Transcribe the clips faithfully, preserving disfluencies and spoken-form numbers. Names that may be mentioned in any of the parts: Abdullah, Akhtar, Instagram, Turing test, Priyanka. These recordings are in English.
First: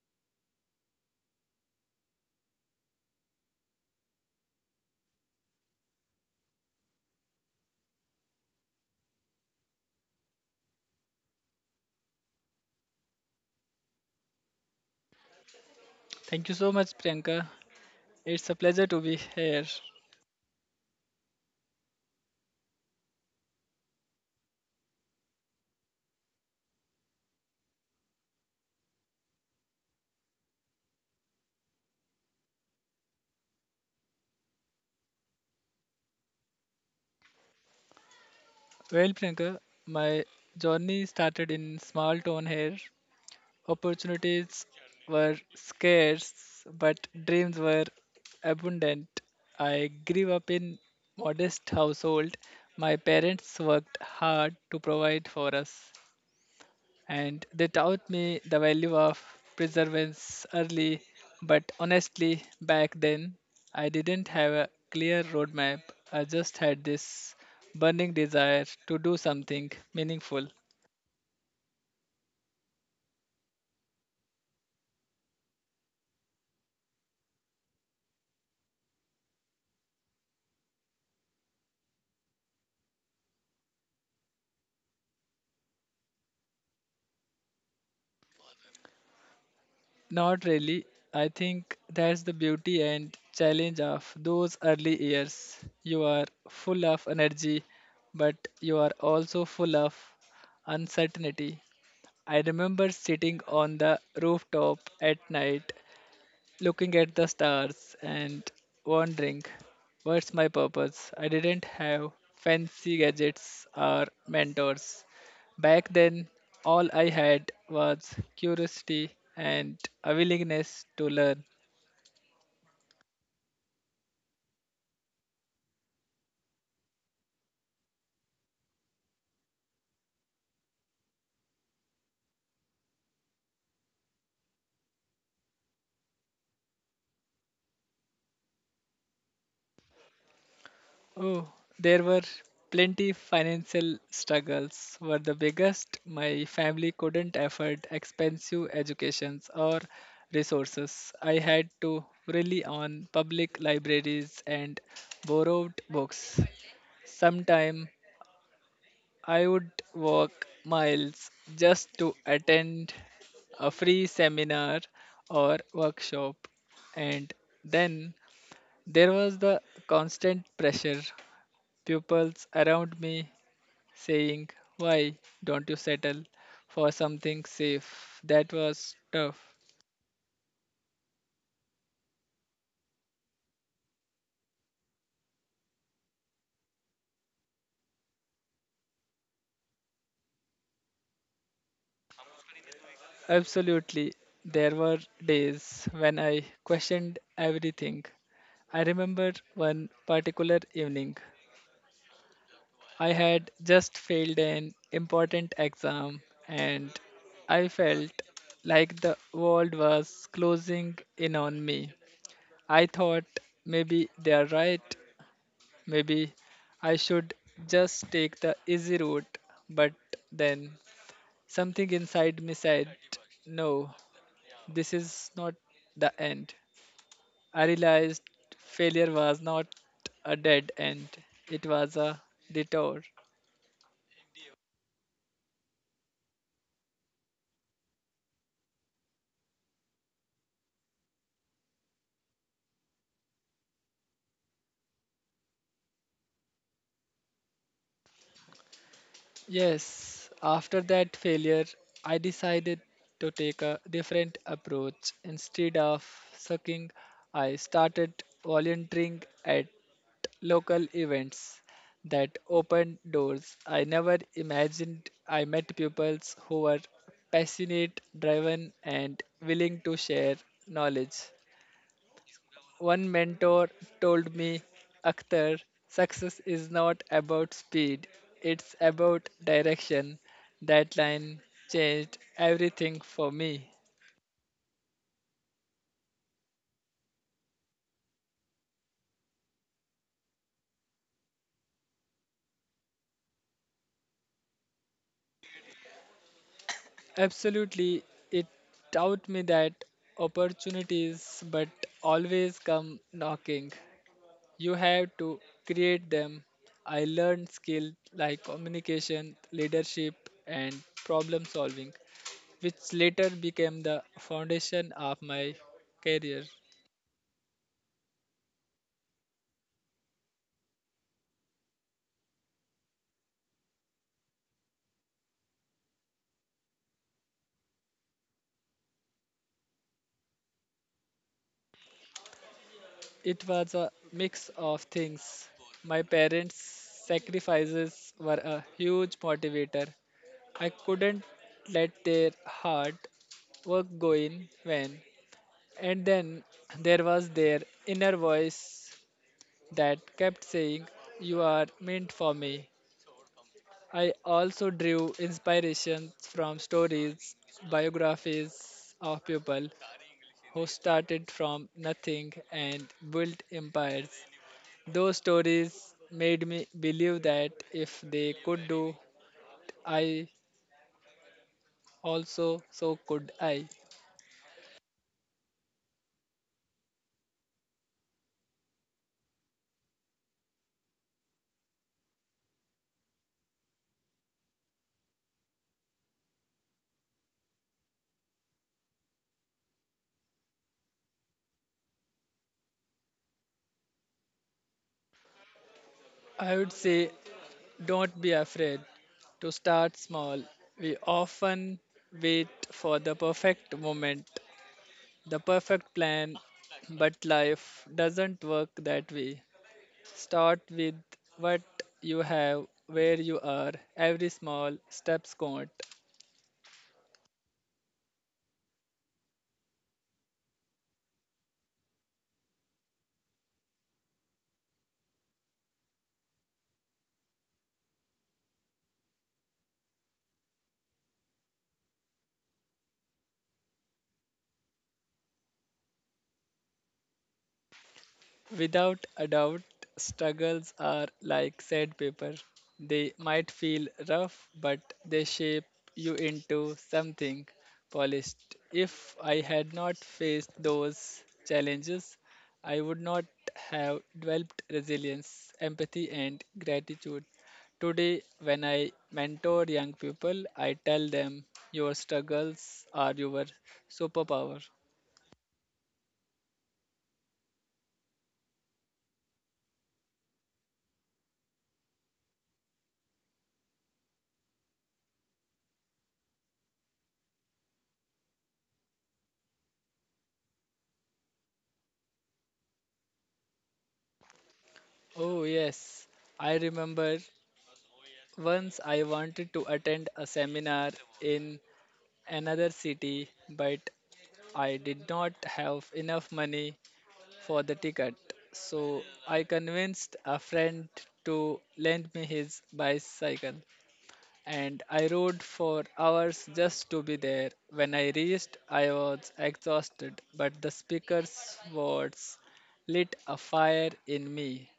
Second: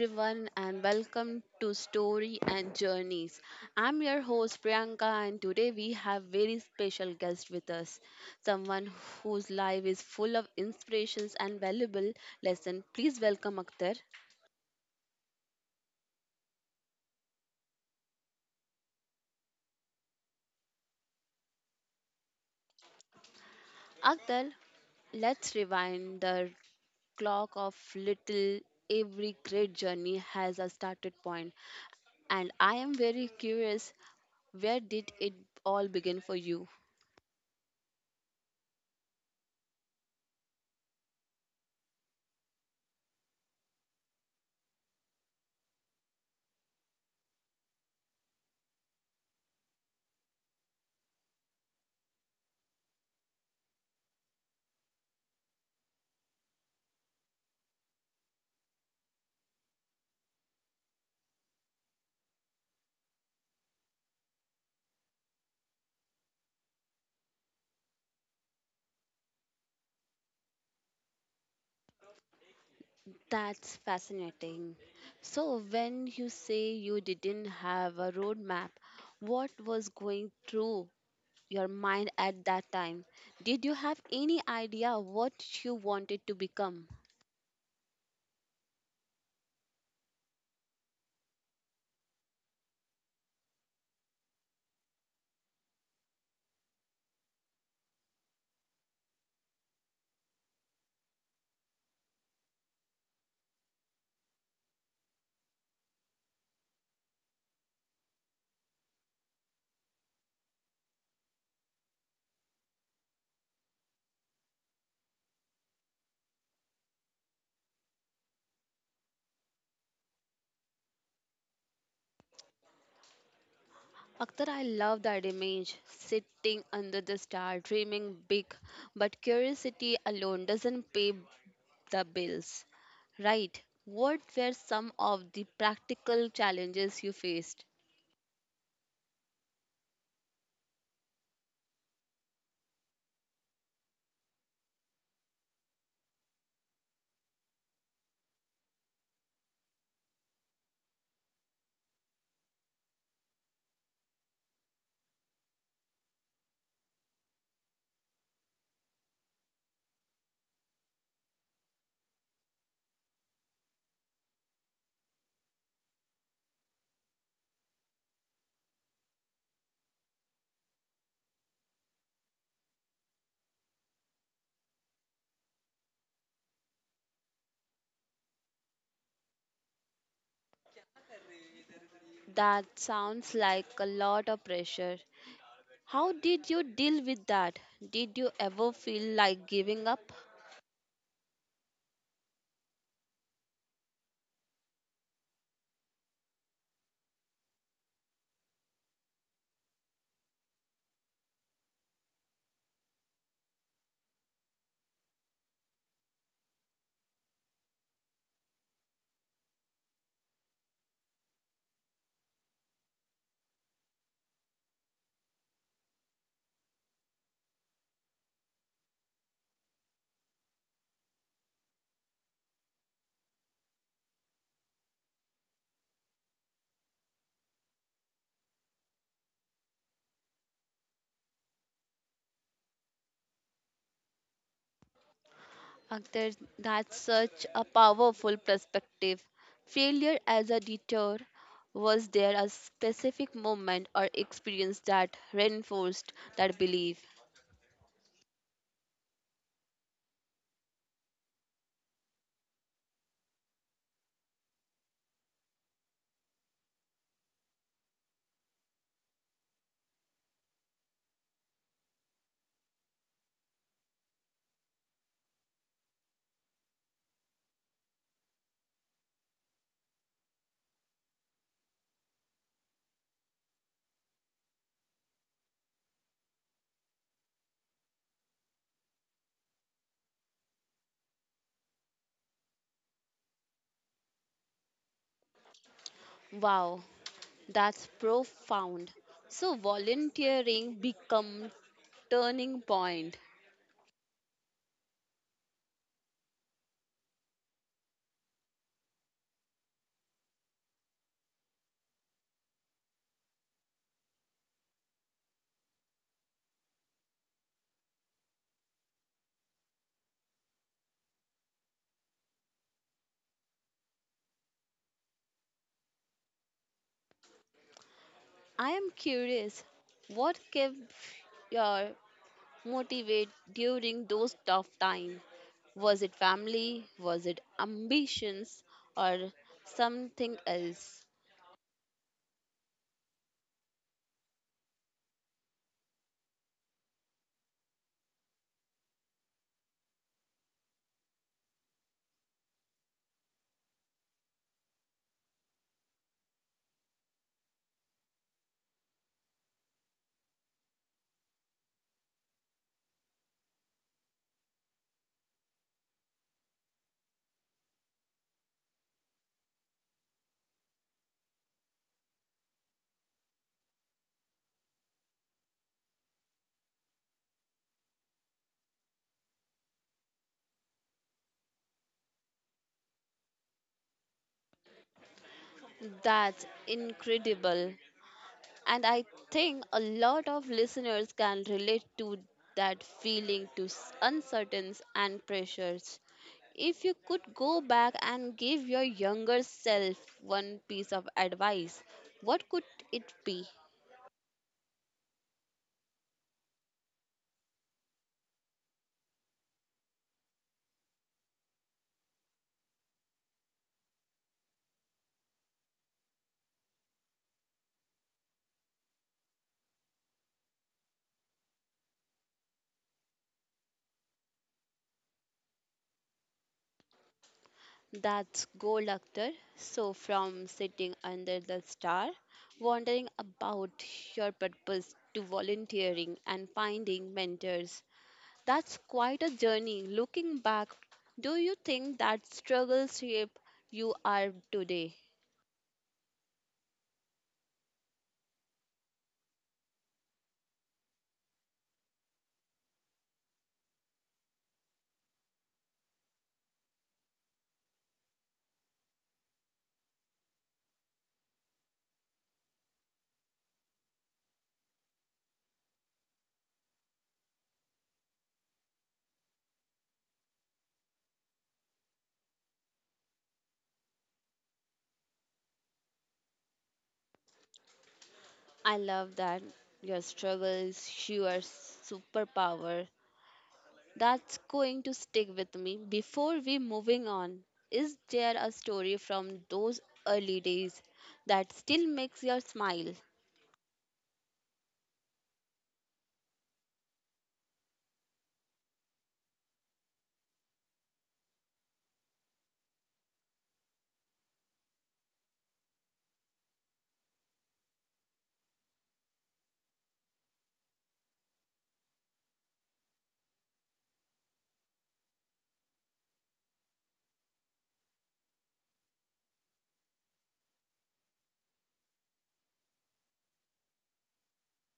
everyone, and welcome to Story and Journeys. I'm your host Priyanka, and today we have very special guest with us, someone whose life is full of inspirations and valuable lessons. Please welcome Akhtar. Thank you so much, Priyanka. It's a pleasure to be here. Akhtar, let's rewind the clock of little. Every great journey has a started point, and I am very curious. Where did it all begin for you? Well, Priyanka, my journey started in small town here. Opportunities were scarce, but dreams were abundant. I grew up in modest household. My parents worked hard to provide for us, and they taught me the value of perseverance early. But honestly, back then, I didn't have a clear roadmap. I just had this burning desire to do something meaningful. That's fascinating. So, when you say you didn't have a roadmap, what was going through your mind at that time? Did you have any idea what you wanted to become? Not really. I think that's the beauty and challenge of those early years. You are full of energy, but you are also full of uncertainty. I remember sitting on the rooftop at night looking at the stars and wondering, what's my purpose? I didn't have fancy gadgets or mentors. Back then, all I had was curiosity and a willingness to learn. Akhtar, I love that image, sitting under the star, dreaming big, but curiosity alone doesn't pay the bills. Right. What were some of the practical challenges you faced? Oh, there were plenty financial struggles were the biggest. My family couldn't afford expensive educations or resources. I had to rely on public libraries and borrowed books. Sometime I would walk miles just to attend a free seminar or workshop, and then there was the constant pressure pupils around me saying, why don't you settle for something safe? That was tough. That sounds like a lot of pressure. How did you deal with that? Did you ever feel like giving up? Absolutely. There were days when I questioned everything. I remember one particular evening. I had just failed an important exam and I felt like the world was closing in on me. I thought maybe they are right. Maybe I should just take the easy route, but then something inside me said, no, this is not the end. I realized failure was not a dead end, it was a detour. Akhtar, that's such a powerful perspective. Failure as a deter. Was there a specific moment or experience that reinforced that belief? Yes, after that failure, I decided to take a different approach. Instead of sucking, I started volunteering at local events that opened doors I never imagined. I met pupils who were passionate, driven, and willing to share knowledge. One mentor told me, Akhtar, success is not about speed, it's about direction. That line changed everything for me. Wow, that's profound. So volunteering become turning point. Absolutely, it taught me that opportunities but always come knocking. You have to create them. I learned skills like communication, leadership, and problem solving, which later became the foundation of my career. I am curious, what kept your motivate during those tough times? Was it family? Was it ambitions? Or something else? It was a mix of things. My parents' sacrifices were a huge motivator. I couldn't let their hard work go in vain. And then there was their inner voice that kept saying, you are meant for me. I also drew inspirations from stories, biographies of people who started from nothing and built empires. Those stories made me believe that if they could do, I also so could I. That's incredible. And I think a lot of listeners can relate to that feeling to s- uncertainties and pressures. If you could go back and give your younger self one piece of advice, what could it be? I would say, don't be afraid to start small. We often wait for the perfect moment, the perfect plan, but life doesn't work that way. Start with what you have, where you are. Every small steps count. That's gold, Akhtar. So, from sitting under the star, wondering about your purpose to volunteering and finding mentors, that's quite a journey. Looking back, do you think that struggles shape you are today? Without a doubt, struggles are like sandpaper. They might feel rough, but they shape you into something polished. If I had not faced those challenges, I would not have developed resilience, empathy, and gratitude. Today, when I mentor young people, I tell them your struggles are your superpower. I love that your struggles, your superpower. That's going to stick with me. Before we moving on, is there a story from those early days that still makes your smile? Oh, yes. I remember once I wanted to attend a seminar in another city, but I did not have enough money for the ticket. So I convinced a friend to lend me his bicycle, and I rode for hours just to be there. When I reached, I was exhausted, but the speaker's words lit a fire in me.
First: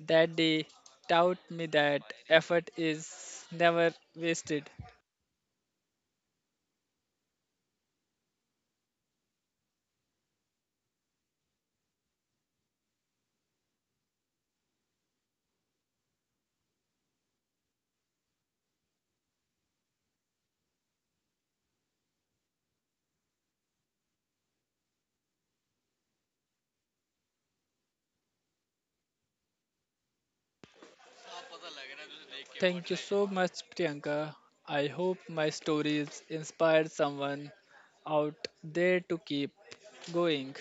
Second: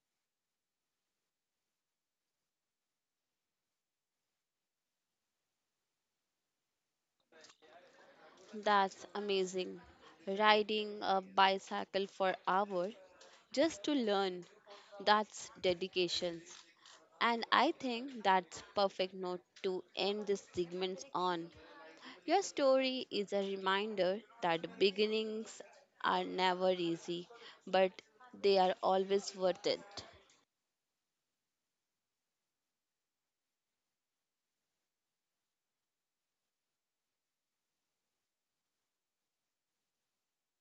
That day taught me that effort is never wasted. That's amazing. Riding a bicycle for hour just to learn. That's dedication. And I think that's perfect note to end this segment on. Your story is a reminder that beginnings are never easy, but they are always worth it. Thank you so much, Priyanka. I hope my stories inspired someone out there to keep going.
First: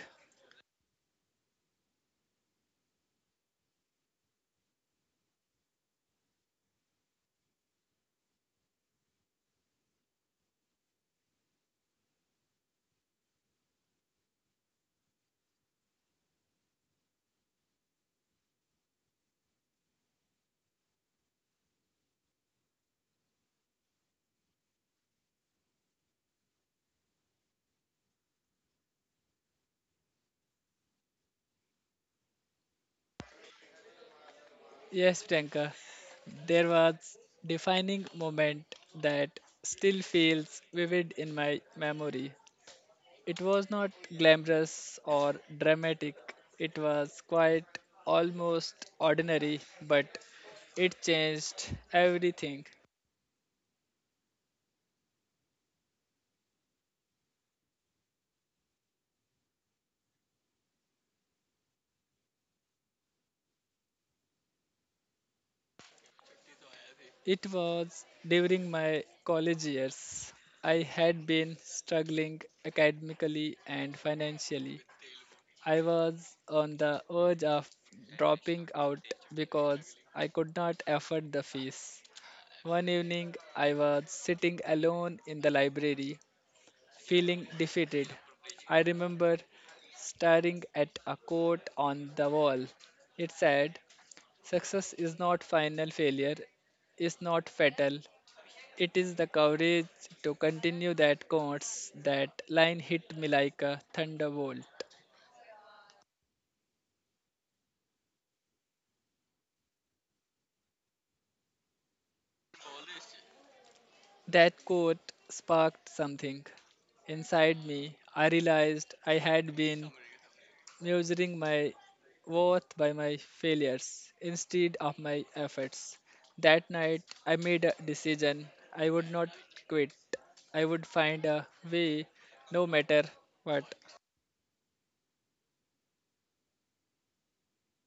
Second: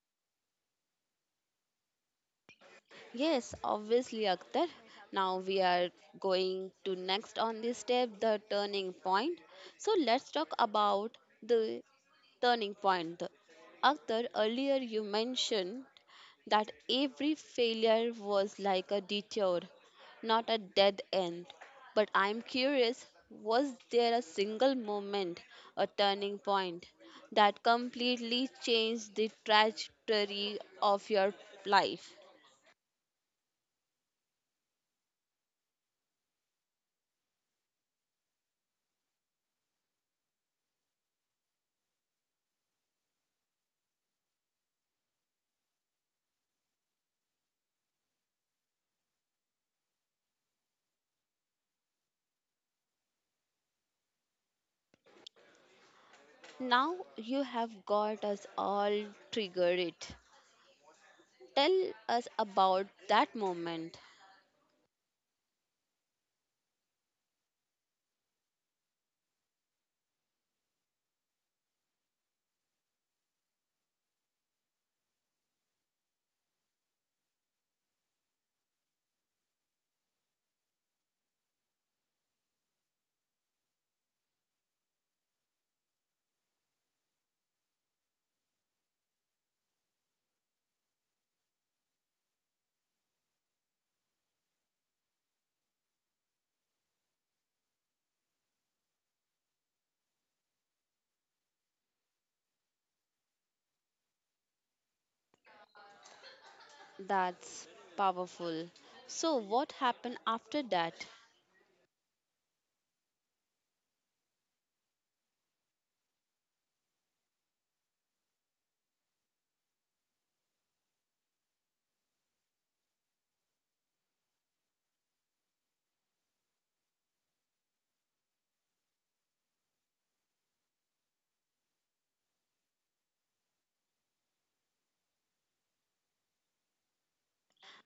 Yes, obviously, Akhtar. Now we are going to next on this step, the turning point. So let's talk about the turning point. Akhtar, earlier you mentioned that every failure was like a detour, not a dead end. But I'm curious, was there a single moment, a turning point, that completely changed the trajectory of your life? Yes, Priyanka, there was defining moment that still feels vivid in my memory. It was not glamorous or dramatic. It was quite almost ordinary, but it changed everything. Now you have got us all triggered. Tell us about that moment. It was during my college years. I had been struggling academically and financially. I was on the verge of dropping out because I could not afford the fees. One evening, I was sitting alone in the library, feeling defeated. I remember staring at a quote on the wall. It said, success is not final, failure is not fatal, it is the courage to continue that course. That line hit me like a thunderbolt. That's powerful. So, what happened after that? That quote sparked something inside me. I realized I had been measuring my worth by my failures instead of my efforts. That night, I made a decision. I would not quit. I would find a way no matter what.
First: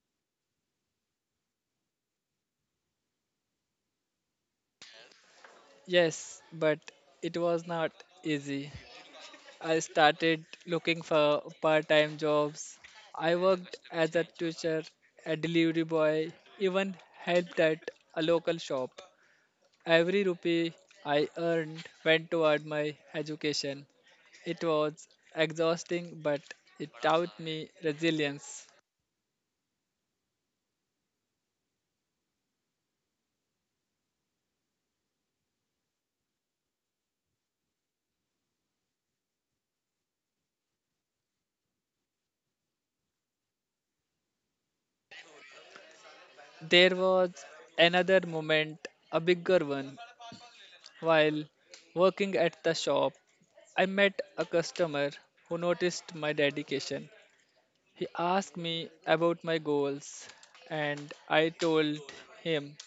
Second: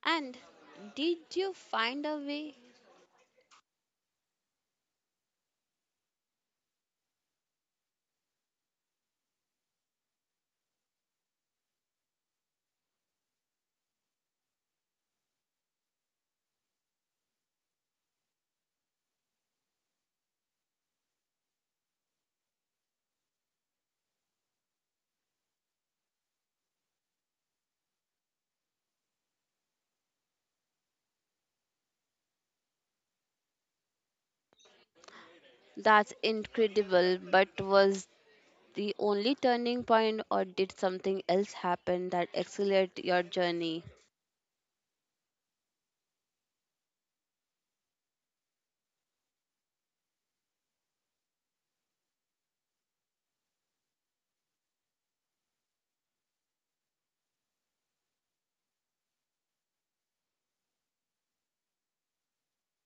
And did you find a way? Yes, but it was not easy. I started looking for part time jobs. I worked as a teacher, a delivery boy, even helped at a local shop. Every rupee I earned went toward my education. It was exhausting, but it taught me resilience. That's incredible, but was the only turning point, or did something else happen that accelerated your journey? There was another moment, a bigger one. While working at the shop, I met a customer who noticed my dedication. He asked me about my goals, and I told him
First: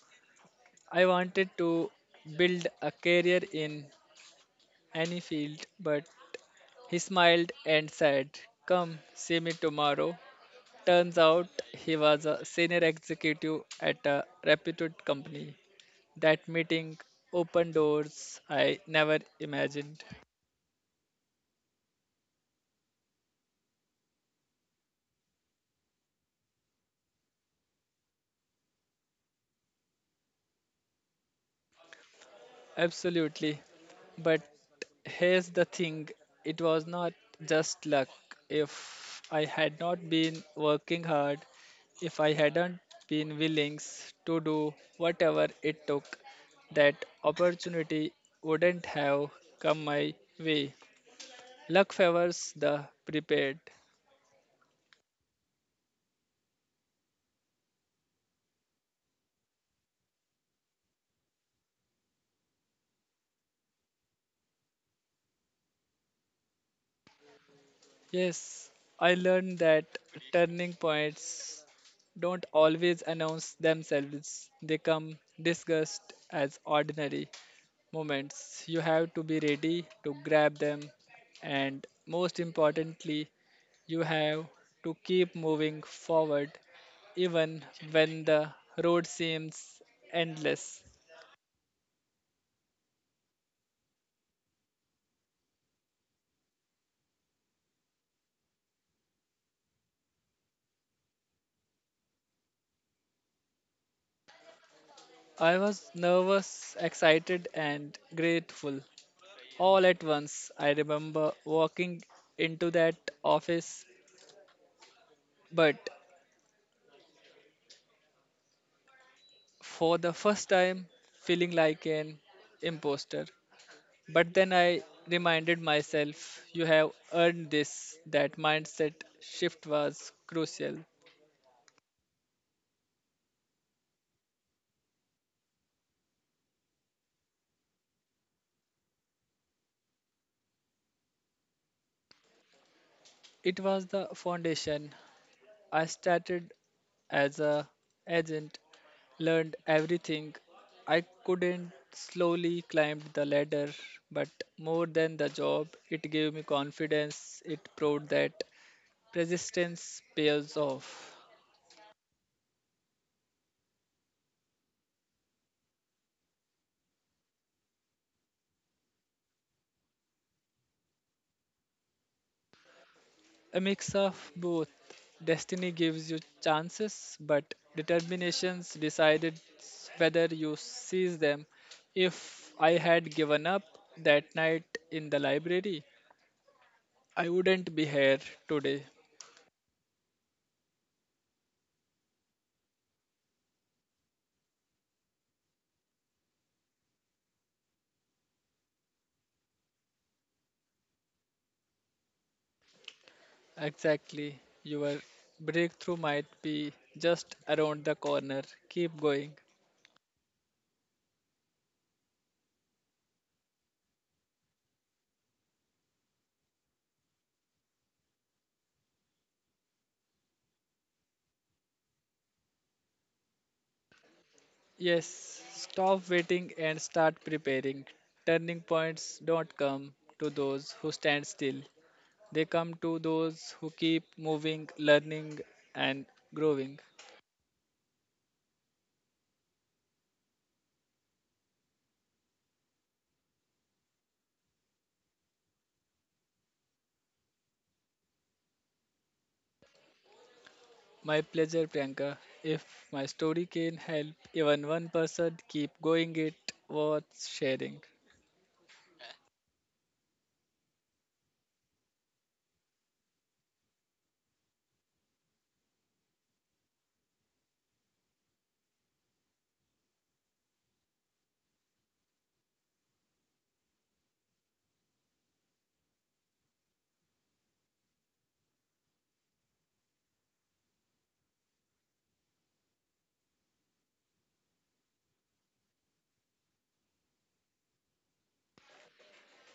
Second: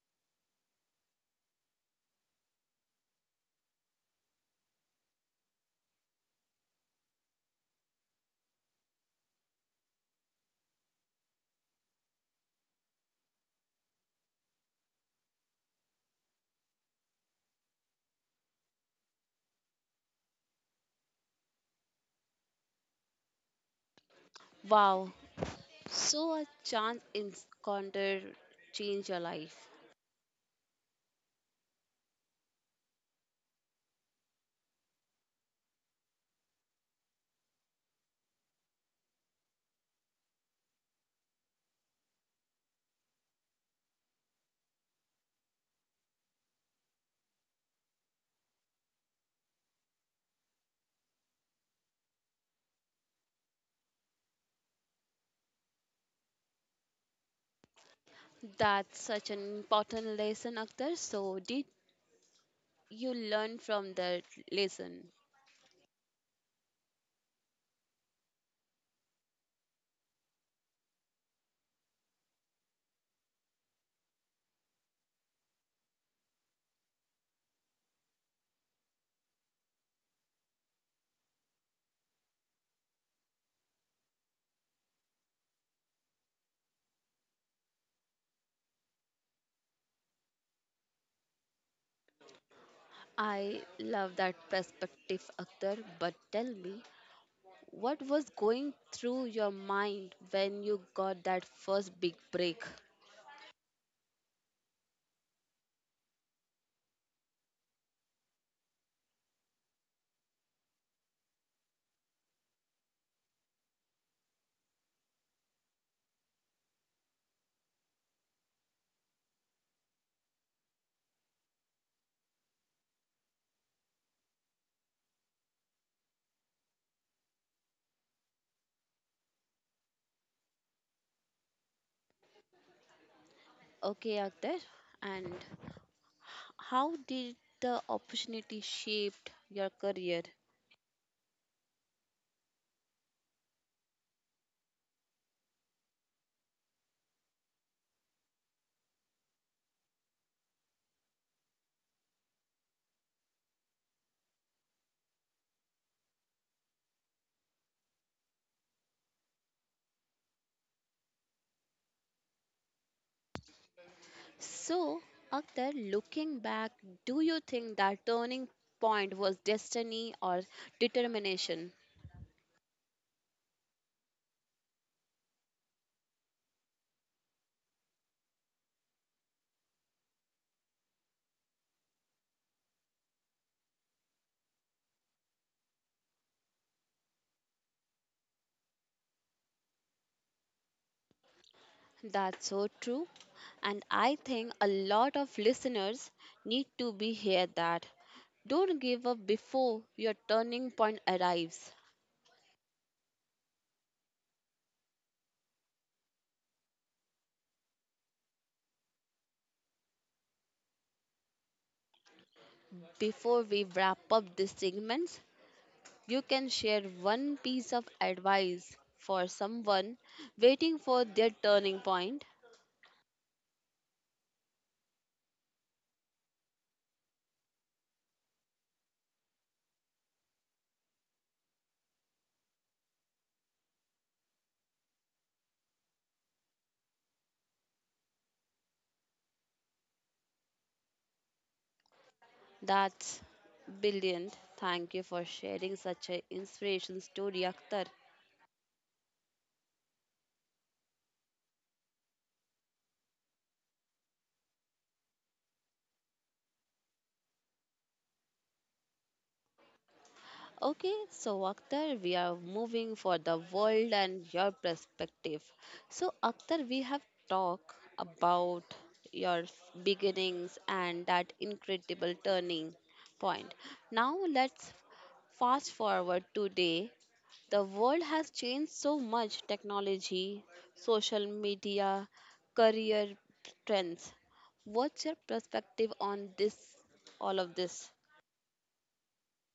I wanted to build a career in any field, but he smiled and said, come see me tomorrow. Turns out he was a senior executive at a reputed company. That meeting opened doors I never imagined. Wow, so a chance encounter changed your life. Absolutely. But here's the thing, it was not just luck. If I had not been working hard, if I hadn't been willing to do whatever it took, that opportunity wouldn't have come my way. Luck favors the prepared. That's such an important lesson, Akhtar. So, did you learn from that lesson? Yes, I learned that turning points don't always announce themselves, they come disguised as ordinary moments. You have to be ready to grab them, and most importantly, you have to keep moving forward even when the road seems endless. I love that perspective, Akhtar, but tell me, what was going through your mind when you got that first big break? I was nervous, excited, and grateful all at once. I remember walking into that office, but for the first time, feeling like an imposter. But then I reminded myself, you have earned this. That mindset shift was crucial. Okay, Akhtar. And how did the opportunity shaped your career? It was the foundation. I started as a agent, learned everything. I couldn't slowly climbed the ladder, but more than the job, it gave me confidence. It proved that persistence pays off. So, Akhtar, looking back, do you think that turning point was destiny or determination? A mix of both. Destiny gives you chances, but determinations decided whether you seize them. If I had given up that night in the library, I wouldn't be here today. That's so true. And I think a lot of listeners need to be hear that. Don't give up before your turning point arrives. Exactly. Your breakthrough might be just around the corner. Keep going. Before we wrap up this segment, you can share one piece of advice for someone waiting for their turning point? Yes, stop waiting and start preparing. Turning points don't come to those who stand still. They come to those who keep moving, learning, and growing. That's brilliant. Thank you for sharing such an inspiration story, Akhtar. My pleasure, Priyanka. If my story can help even one person keep going, it worth sharing. Okay, so Akhtar, we are moving for the world and your perspective. So Akhtar, we have talked about your beginnings and that incredible turning point. Now let's fast forward today. The world has changed so much technology, social media, career trends. What's your perspective on this all of this?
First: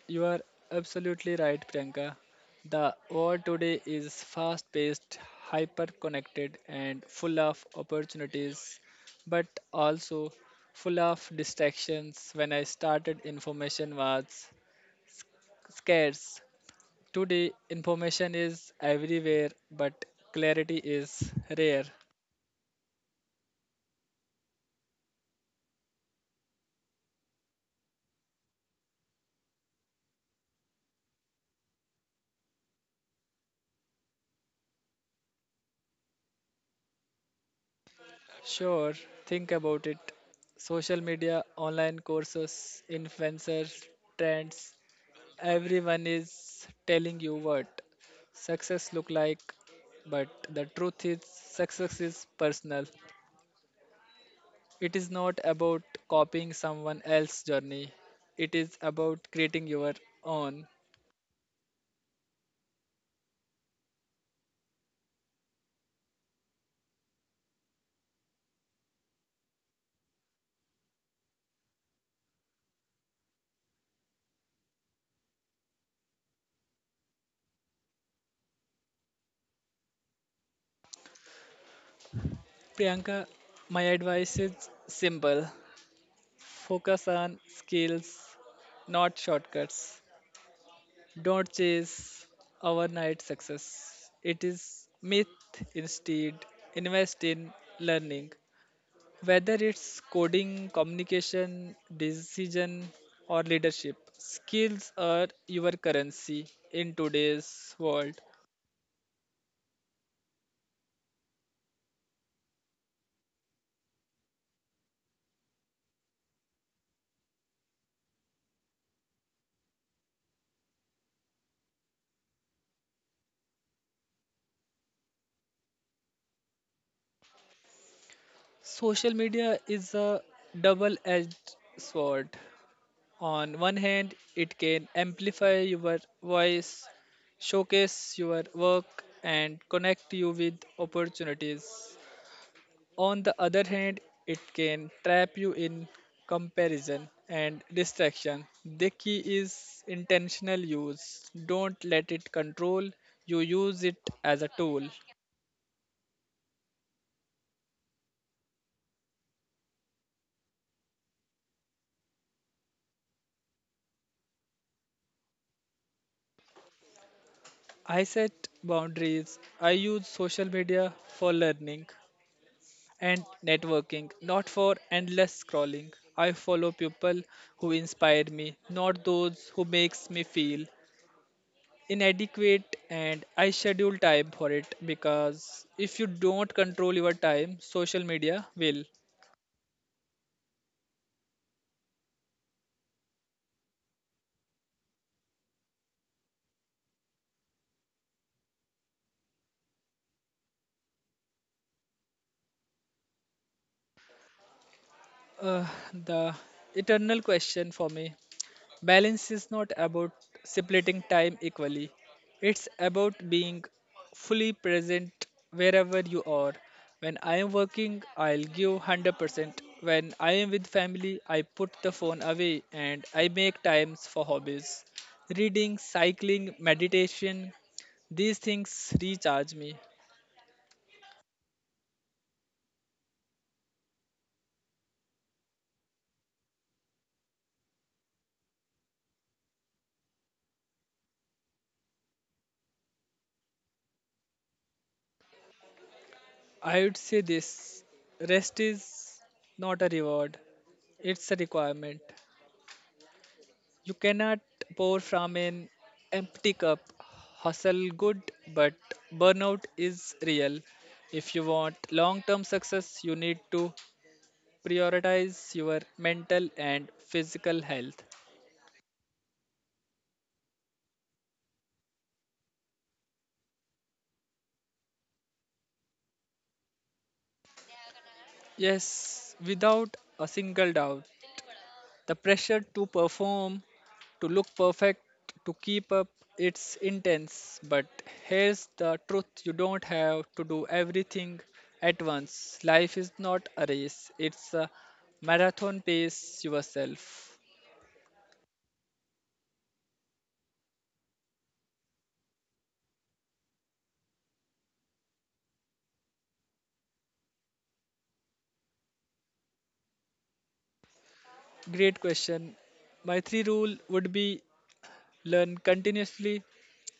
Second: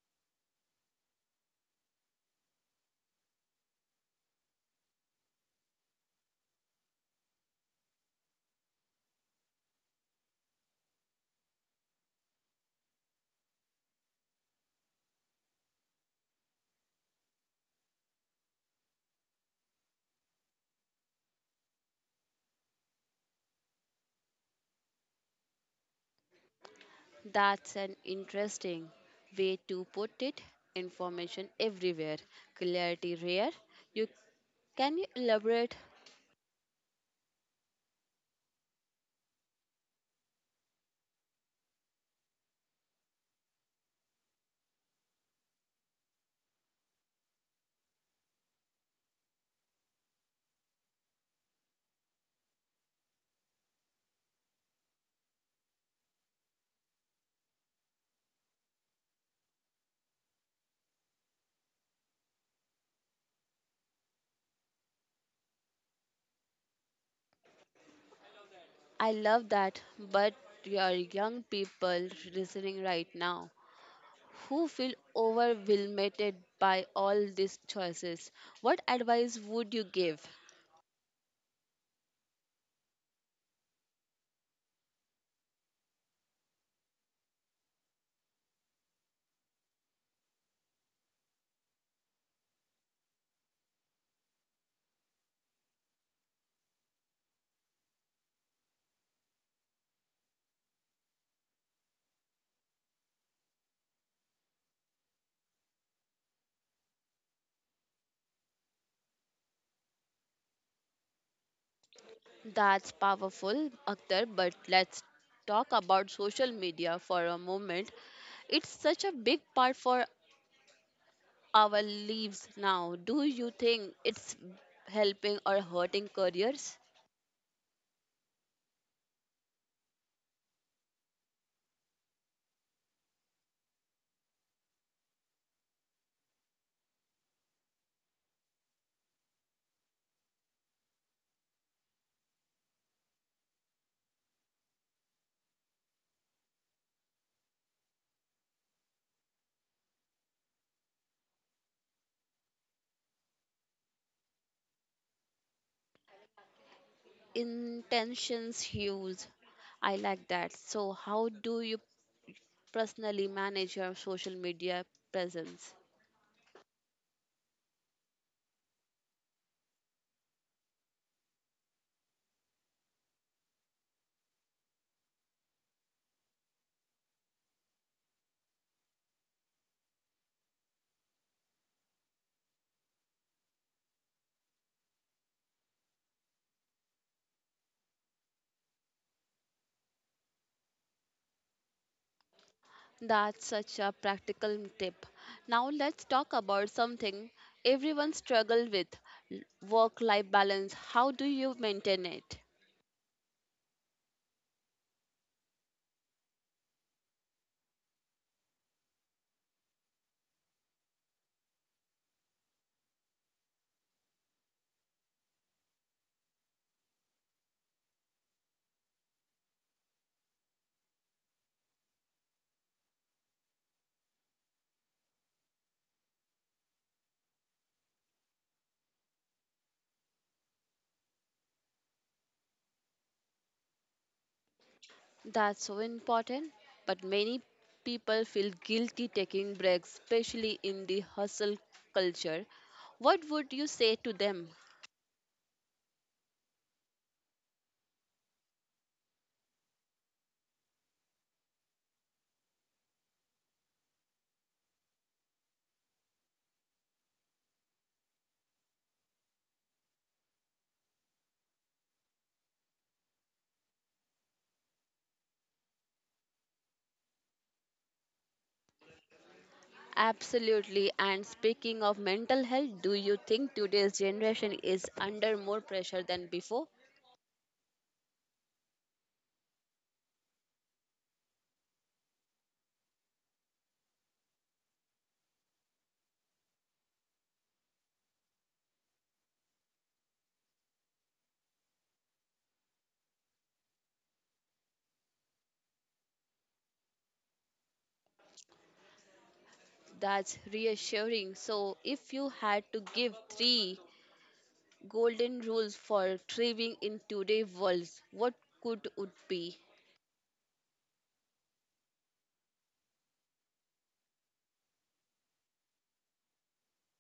You are absolutely right, Priyanka. The world today is fast paced, hyper connected, and full of opportunities, but also full of distractions. When I started, information was scarce. Today, information is everywhere, but clarity is rare. That's an interesting way to put it. Information everywhere, clarity rare. You can you elaborate? Sure, think about it. Social media, online courses, influencers, trends, everyone is telling you what success look like, but the truth is success is personal. It is not about copying someone else's journey, it is about creating your own. I love that, but your young people listening right now who feel overwhelmed by all these choices, what advice would you give? Priyanka, my advice is simple. Focus on skills, not shortcuts. Don't chase overnight success. It is myth. Instead, invest in learning, whether it's coding, communication, decision, or leadership. Skills are your currency in today's world. That's powerful, Akhtar, but let's talk about social media for a moment. It's such a big part for our leaves now. Do you think it's helping or hurting careers? Social media is a double edged sword. On one hand, it can amplify your voice, showcase your work, and connect you with opportunities. On the other hand, it can trap you in comparison and distraction. The key is intentional use. Don't let it control you, use it as a tool. Intentions hues. I like that. So, how do you personally manage your social media presence? I set boundaries. I use social media for learning and networking, not for endless scrolling. I follow people who inspire me, not those who makes me feel inadequate, and I schedule time for it because if you don't control your time, social media will. That's such a practical tip. Now, let's talk about something everyone struggles with work life balance. How do you maintain it? Uh, the eternal question for me. Balance is not about splitting time equally, it's about being fully present wherever you are. When I am working, I'll give one hundred percent. When I am with family, I put the phone away and I make times for hobbies. Reading, cycling, meditation, these things recharge me. That's so important, but many people feel guilty taking breaks, especially in the hustle culture. What would you say to them? I would say this, rest is not a reward, it's a requirement. You cannot pour from an empty cup. Hustle good, but burnout is real. If you want long term success, you need to prioritize your mental and physical health. Absolutely. And speaking of mental health, do you think today's generation is under more pressure than before? Yes, without a single doubt. The pressure to perform, to look perfect, to keep up, it's intense. But here's the truth, you don't have to do everything at once. Life is not a race, it's a marathon, pace yourself. That's reassuring. So, if you had to give three golden rules for thriving in today's world, what could it be? Great question. My three rule would be learn continuously.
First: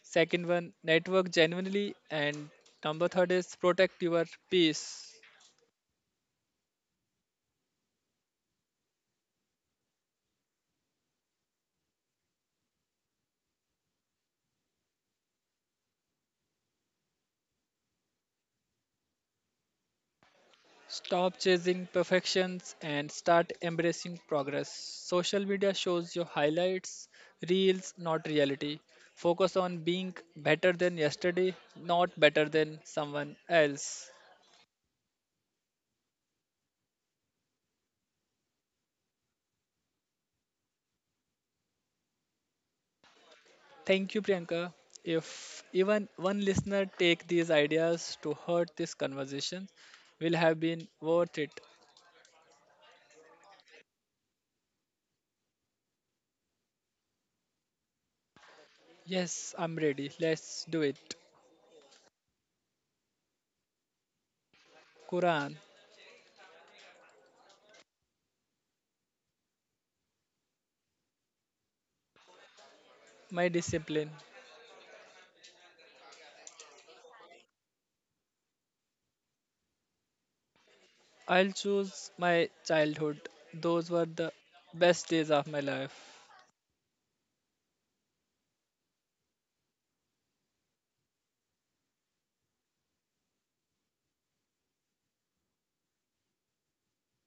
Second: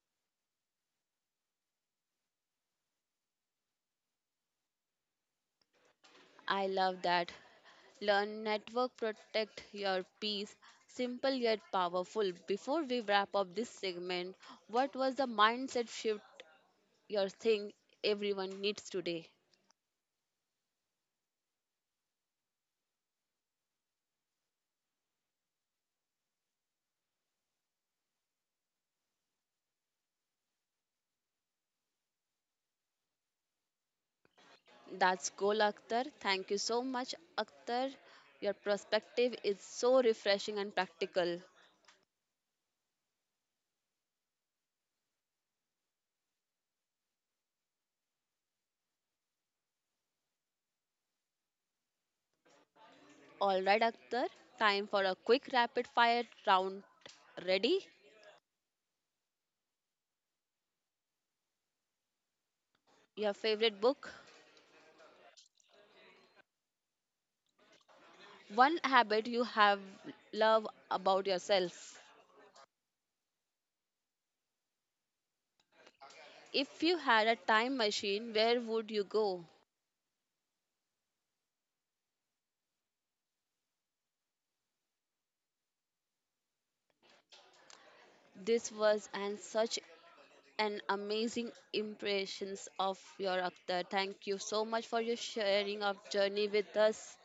Second one, network genuinely. And number third is protect your peace. I love that. Learn network, protect your peace. Simple yet powerful. Before we wrap up this segment, what was the mindset shift your thing everyone needs today? Stop chasing perfections and start embracing progress. Social media shows your highlights, reels, not reality. Focus on being better than yesterday, not better than someone else. That's goal, Akhtar. Thank you so much, Akhtar. Your perspective is so refreshing and practical. Thank you, Priyanka. If even one listener take these ideas to hurt this conversation, will have been worth it. All right, Akhtar. Time for a quick rapid fire round. Ready? Yes, I'm ready. Let's do it. Your favorite book? Quran. One habit you have love about yourself. My discipline. If you had a time machine, where would you go? I'll choose my childhood. Those were the best days of my life. This was and such an amazing impressions of your avatar. Thank you so much for your sharing of journey with us.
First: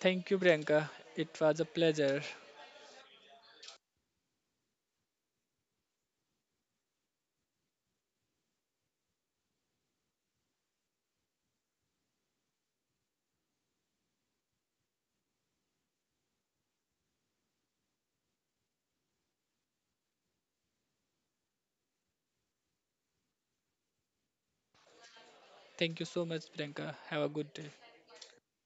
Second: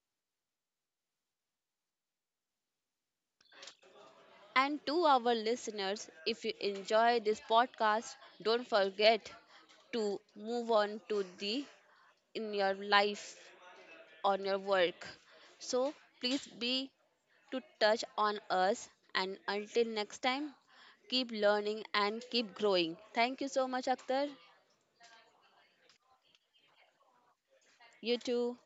Thank you, Priyanka. It was a pleasure. And to our listeners, if you enjoy this podcast, don't forget to move on to the in your life on your work. So please be to touch on us, and until next time keep learning and keep growing. Thank you so much Akhtar. Thank you so much, Priyanka. Have a good day. You too.